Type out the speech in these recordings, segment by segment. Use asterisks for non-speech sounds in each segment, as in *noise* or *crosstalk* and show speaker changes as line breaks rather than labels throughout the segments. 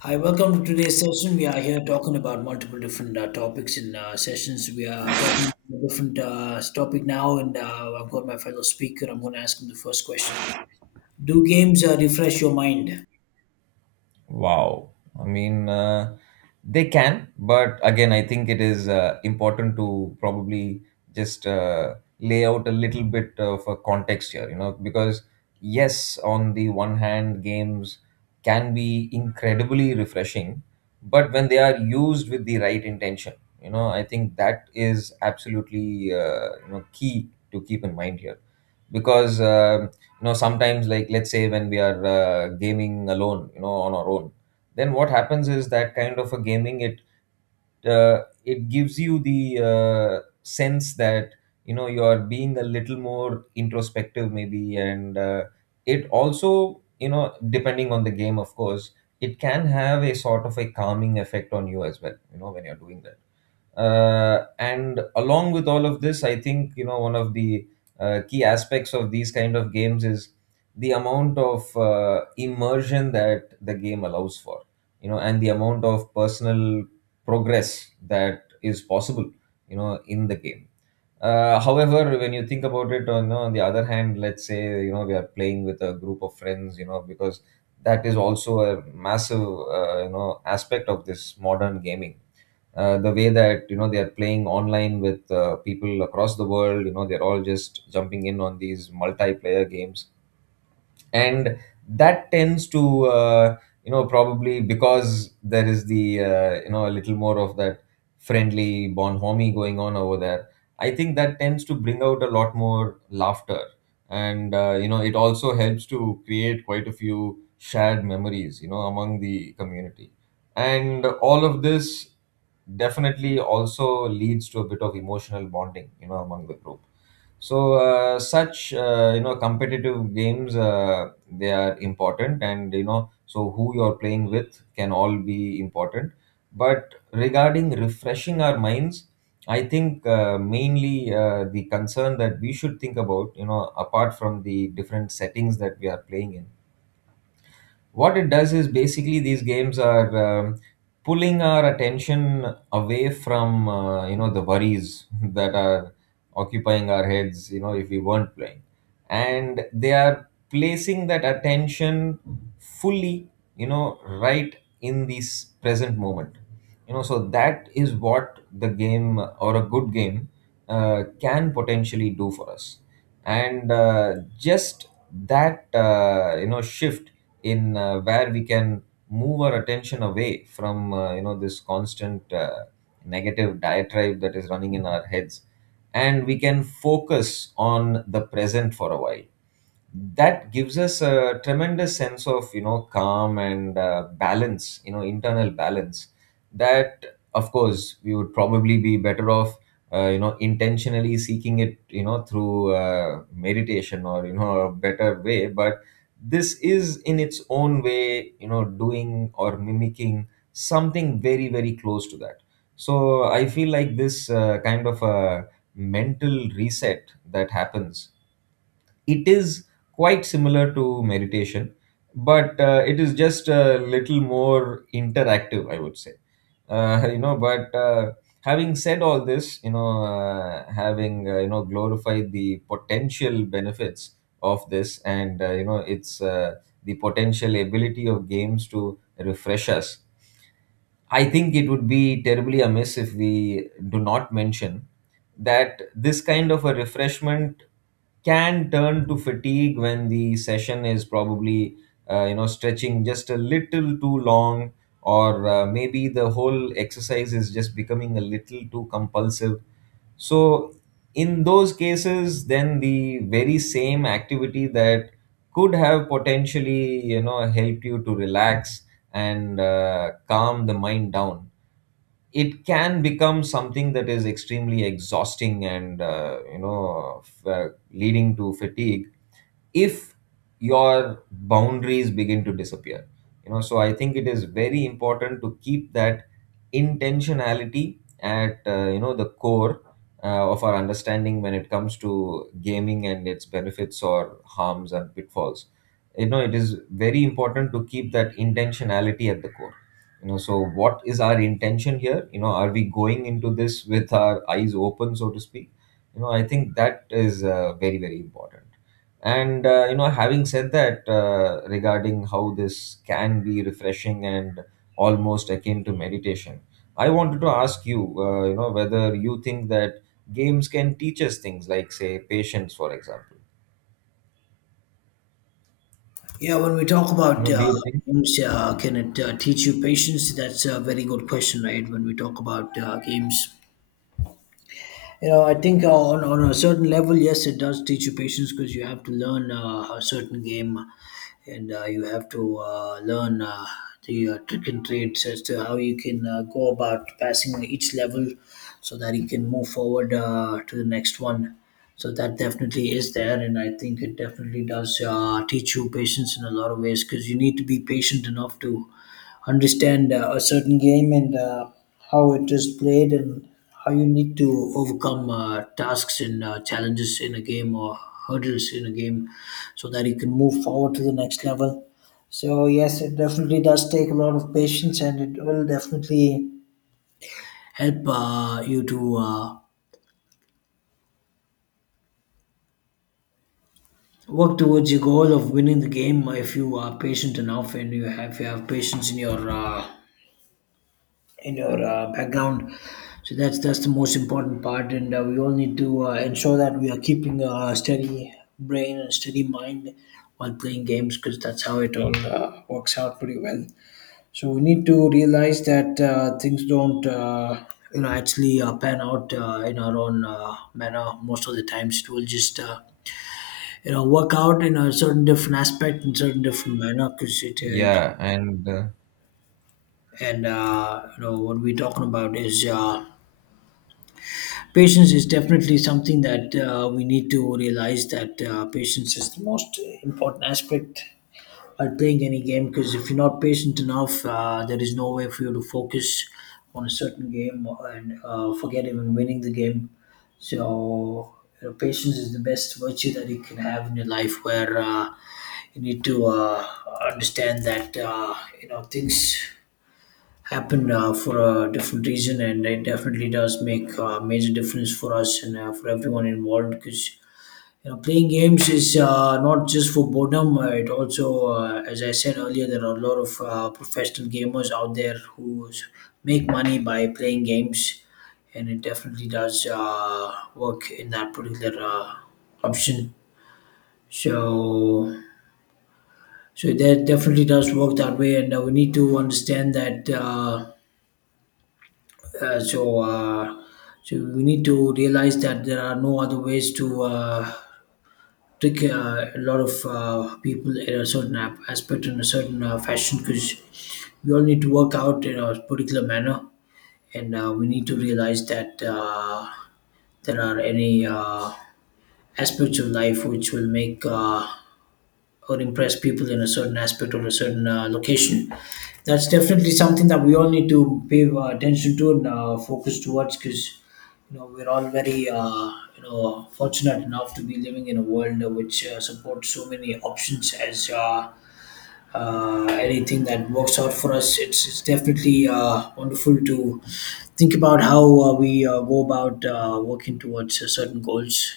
Hi, welcome to today's session. We are here talking about multiple different topics in sessions. We are talking about a different topic now, and I've got my fellow speaker. I'm going to ask him the first question. Do games refresh your mind?
Wow. I mean, they can, but again, I think it is important to probably just lay out a little bit of a context here, you know, because yes, on the one hand, games can be incredibly refreshing, but when they are used with the right intention, you know, I think that is absolutely you know key to keep in mind here because you know sometimes like let's say when we are gaming alone, you know, on our own. Then what happens is that kind of a gaming, it gives you the sense that you know you are being a little more introspective maybe. And it also, you know, depending on the game of course, it can have a sort of a calming effect on you as well, you know, when you're doing that. And along with all of this, I think, you know, one of the key aspects of these kind of games is the amount of immersion that the game allows for, you know, and the amount of personal progress that is possible, you know, in the game. However, when you think about it, on the other hand, let's say you know we are playing with a group of friends, you know, because that is also a massive you know aspect of this modern gaming. The way that you know they are playing online with people across the world, you know, they're all just jumping in on these multiplayer games. And that tends to you know, probably because there is the you know a little more of that friendly bonhomie going on over there, I think that tends to bring out a lot more laughter. And you know it also helps to create quite a few shared memories, you know, among the community. And all of this definitely also leads to a bit of emotional bonding, you know, among the group. So such you know competitive games, they are important, and you know so who you're playing with can all be important. But regarding refreshing our minds, I think mainly the concern that we should think about, you know, apart from the different settings that we are playing in, what it does is basically these games are pulling our attention away from you know the worries *laughs* that are occupying our heads, you know, if we weren't playing, and they are placing that attention fully, you know, right in this present moment. You know, so that is what the game or a good game can potentially do for us. And just that you know shift in where we can move our attention away from you know this constant negative diatribe that is running in our heads, and we can focus on the present for a while. That gives us a tremendous sense of, you know, calm and balance, you know, internal balance. That, of course, we would probably be better off you know intentionally seeking it, you know, through meditation or you know a better way, but this is in its own way, you know, doing or mimicking something very very close to that. So I feel like this kind of a mental reset that happens, it is quite similar to meditation, but it is just a little more interactive, I would say. *laughs* You know, but having said all this, you know, having you know glorified the potential benefits of this, and you know it's the potential ability of games to refresh us, I think it would be terribly amiss if we do not mention that this kind of a refreshment can turn to fatigue when the session is probably you know stretching just a little too long, or maybe the whole exercise is just becoming a little too compulsive. So, in those cases, then the very same activity that could have potentially, you know, helped you to relax and calm the mind down, it can become something that is extremely exhausting and, you know, leading to fatigue if your boundaries begin to disappear. You know, so I think it is very important to keep that intentionality at you know the core of our understanding when it comes to gaming and its benefits or harms and pitfalls. You know, it is very important to keep that intentionality at the core. You know, so what is our intention here? You know, are we going into this with our eyes open, so to speak? You know, I think that is very very important. And you know, having said that, regarding how this can be refreshing and almost akin to meditation, I wanted to ask you, you know, whether you think that games can teach us things like, say, patience, for example.
Yeah, when we talk
You
about
know, do you think?
games, can it teach you patience? That's a very good question, right? When we talk about games, I think on a certain level, yes, it does teach you patience because you have to learn a certain game and you have to learn the trick and trades as to how you can go about passing each level so that you can move forward to the next one. So that definitely is there, and I think it definitely does teach you patience in a lot of ways because you need to be patient enough to understand a certain game and how it is played and how you need to overcome tasks and challenges in a game or hurdles in a game so that you can move forward to the next level. So, yes, it definitely does take a lot of patience and it will definitely help you to work towards your goal of winning the game if you are patient enough and if you have patience in your background. So that's the most important part, and we all need to ensure that we are keeping a steady brain and steady mind while playing games, because that's how it all works out pretty well. So we need to realize that things don't. You know, actually pan out in our own manner most of the times. It will just, work out in a certain different aspect, in certain different manner, because it,
Yeah, and
and, you know, what we're talking about is patience. Is definitely something that we need to realize that patience is the most important aspect at playing any game because if you're not patient enough, there is no way for you to focus on a certain game and forget even winning the game. So, you know, patience is the best virtue that you can have in your life where you need to understand that you know things happen for a different reason and it definitely does make a major difference for us and for everyone involved because you know playing games is not just for boredom, it also, as I said earlier, there are a lot of professional gamers out there who make money by playing games and it definitely does work in that particular option. So so that definitely does work that way and we need to understand that Uh, so, uh, so we need to realize that there are no other ways to trick a lot of people in a certain aspect in a certain fashion because we all need to work out in a particular manner, and we need to realize that there are any aspects of life which will make. Or impress people in a certain aspect or a certain location. That's definitely something that we all need to pay attention to and focus towards because you know we're all very you know fortunate enough to be living in a world which supports so many options as anything that works out for us. It's definitely wonderful to think about how we go about working towards certain goals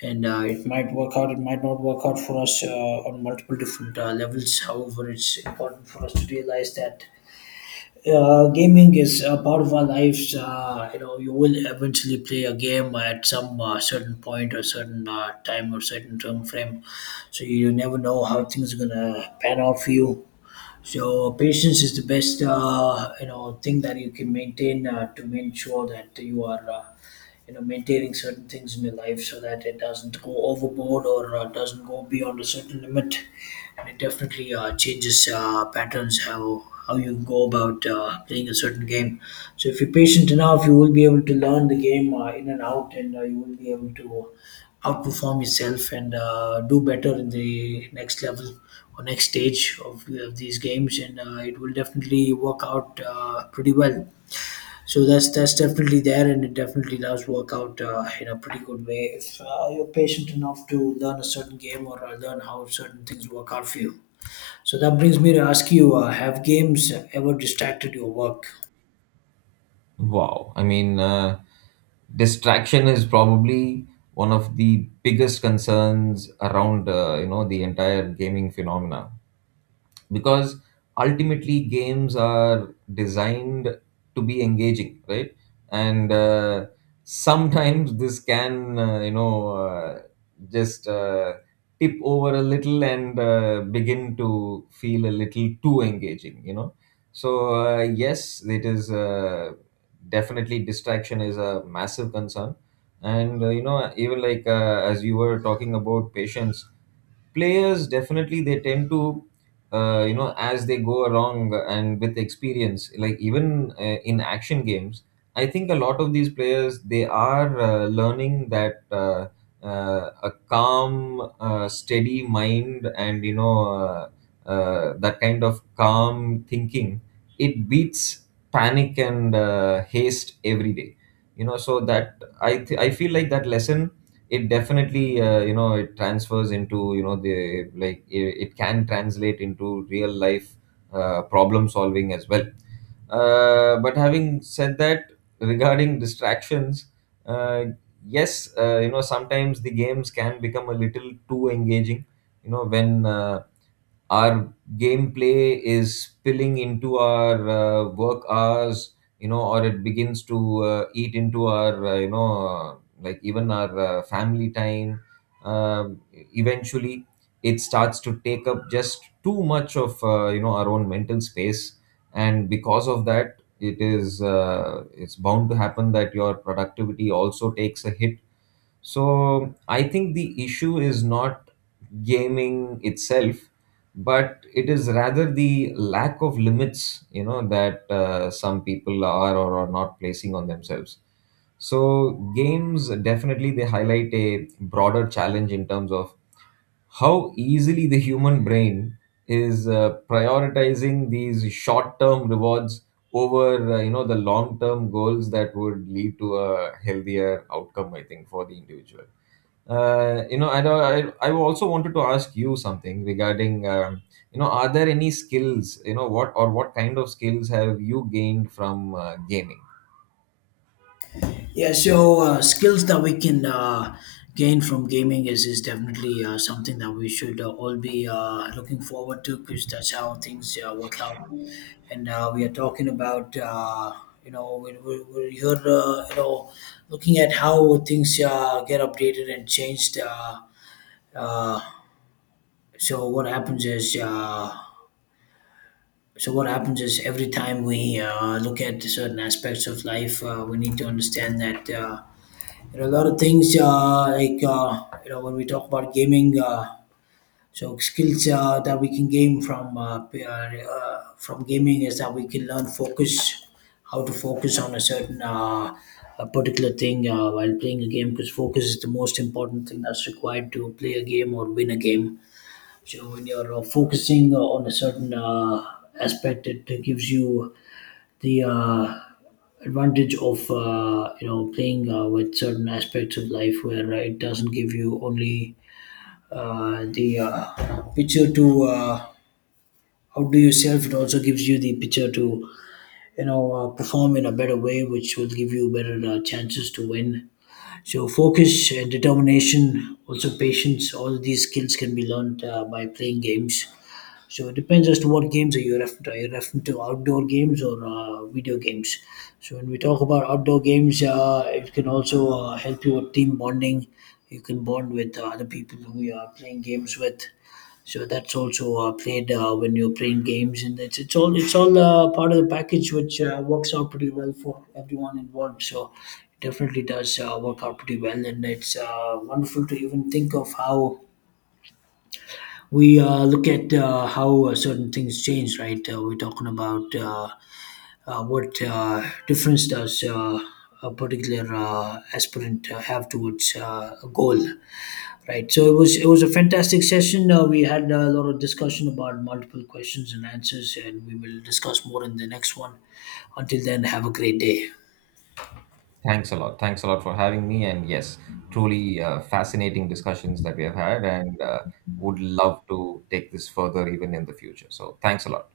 and it might work out, it might not work out for us on multiple different levels. However, it's important for us to realize that gaming is a part of our lives. You know, you will eventually play a game at some certain point or certain time or certain term frame. So you never know how things are gonna pan out for you. So patience is the best, you know, thing that you can maintain to make sure that you are, you know, maintaining certain things in your life so that it doesn't go overboard or doesn't go beyond a certain limit. And it definitely changes patterns, how you go about playing a certain game. So if you're patient enough, you will be able to learn the game in and out, and you will be able to outperform yourself and do better in the next level or next stage of these games and it will definitely work out pretty well. So that's definitely there and it definitely does work out in a pretty good way if you're patient enough to learn a certain game or learn how certain things work out for you. So that brings me to ask you, have games ever distracted your work?
wow, I mean, distraction is probably one of the biggest concerns around, you know, the entire gaming phenomena, because ultimately games are designed to be engaging, right? And sometimes this can you know just tip over a little and begin to feel a little too engaging, you know. So yes, it is definitely distraction is a massive concern. And you know, even like as you were talking about patience, players definitely they tend to you know, as they go along and with experience, like even in action games, I think a lot of these players they are learning that a calm steady mind and you know that kind of calm thinking, it beats panic and haste every day. You know, so that I feel like that lesson, it definitely you know it transfers into, you know, the, like, it can translate into real life problem solving as well. But having said that, regarding distractions, uh, yes, you know sometimes the games can become a little too engaging. You know, when our gameplay is spilling into our work hours, you know, or it begins to eat into our you know like even our family time. Um eventually it starts to take up just too much of you know our own mental space, and because of that, it is uh, it's bound to happen that your productivity also takes a hit. So I think the issue is not gaming itself, but it is rather the lack of limits, you know, that some people are or are not placing on themselves. So games definitely they highlight a broader challenge in terms of how easily the human brain is prioritizing these short-term rewards over you know the long-term goals that would lead to a healthier outcome, I think, for the individual. You know, and I also wanted to ask you something regarding, you know, are there any skills, you know, what or what kind of skills have you gained from gaming?
Yeah, so skills that we can gain from gaming is definitely something that we should all be looking forward to because that's how things work out. And we are talking about, we're here, looking at how things get updated and changed. Uh, so what happens is, uh, so what happens is every time we look at certain aspects of life, we need to understand that. There are a lot of things like you know when we talk about gaming. So skills that we can gain from from gaming is that we can learn focus, how to focus on a certain a particular thing while playing a game. Because focus is the most important thing that's required to play a game or win a game. So when you're focusing on a certain aspect, it gives you the advantage of you know playing with certain aspects of life where it doesn't give you only the picture to outdo yourself, it also gives you the picture to you know perform in a better way which will give you better chances to win. So focus and determination, also patience, all of these skills can be learned by playing games. So it depends as to what games are you referring to. Are you referring to outdoor games or video games? So when we talk about outdoor games, it can also help you with team bonding. You can bond with other people who you are playing games with. So that's also played when you're playing games, and it's all part of the package, which works out pretty well for everyone involved. So it definitely does work out pretty well, and it's wonderful to even think of how we look at how certain things change, right? We're talking about what difference does a particular aspirant have towards a goal, right? So it was a fantastic session. We had a lot of discussion about multiple questions and answers, and we will discuss more in the next one. Until then, have a great day.
Thanks a lot. Thanks a lot for having me. And yes, truly fascinating discussions that we have had, and would love to take this further even in the future. So thanks a lot.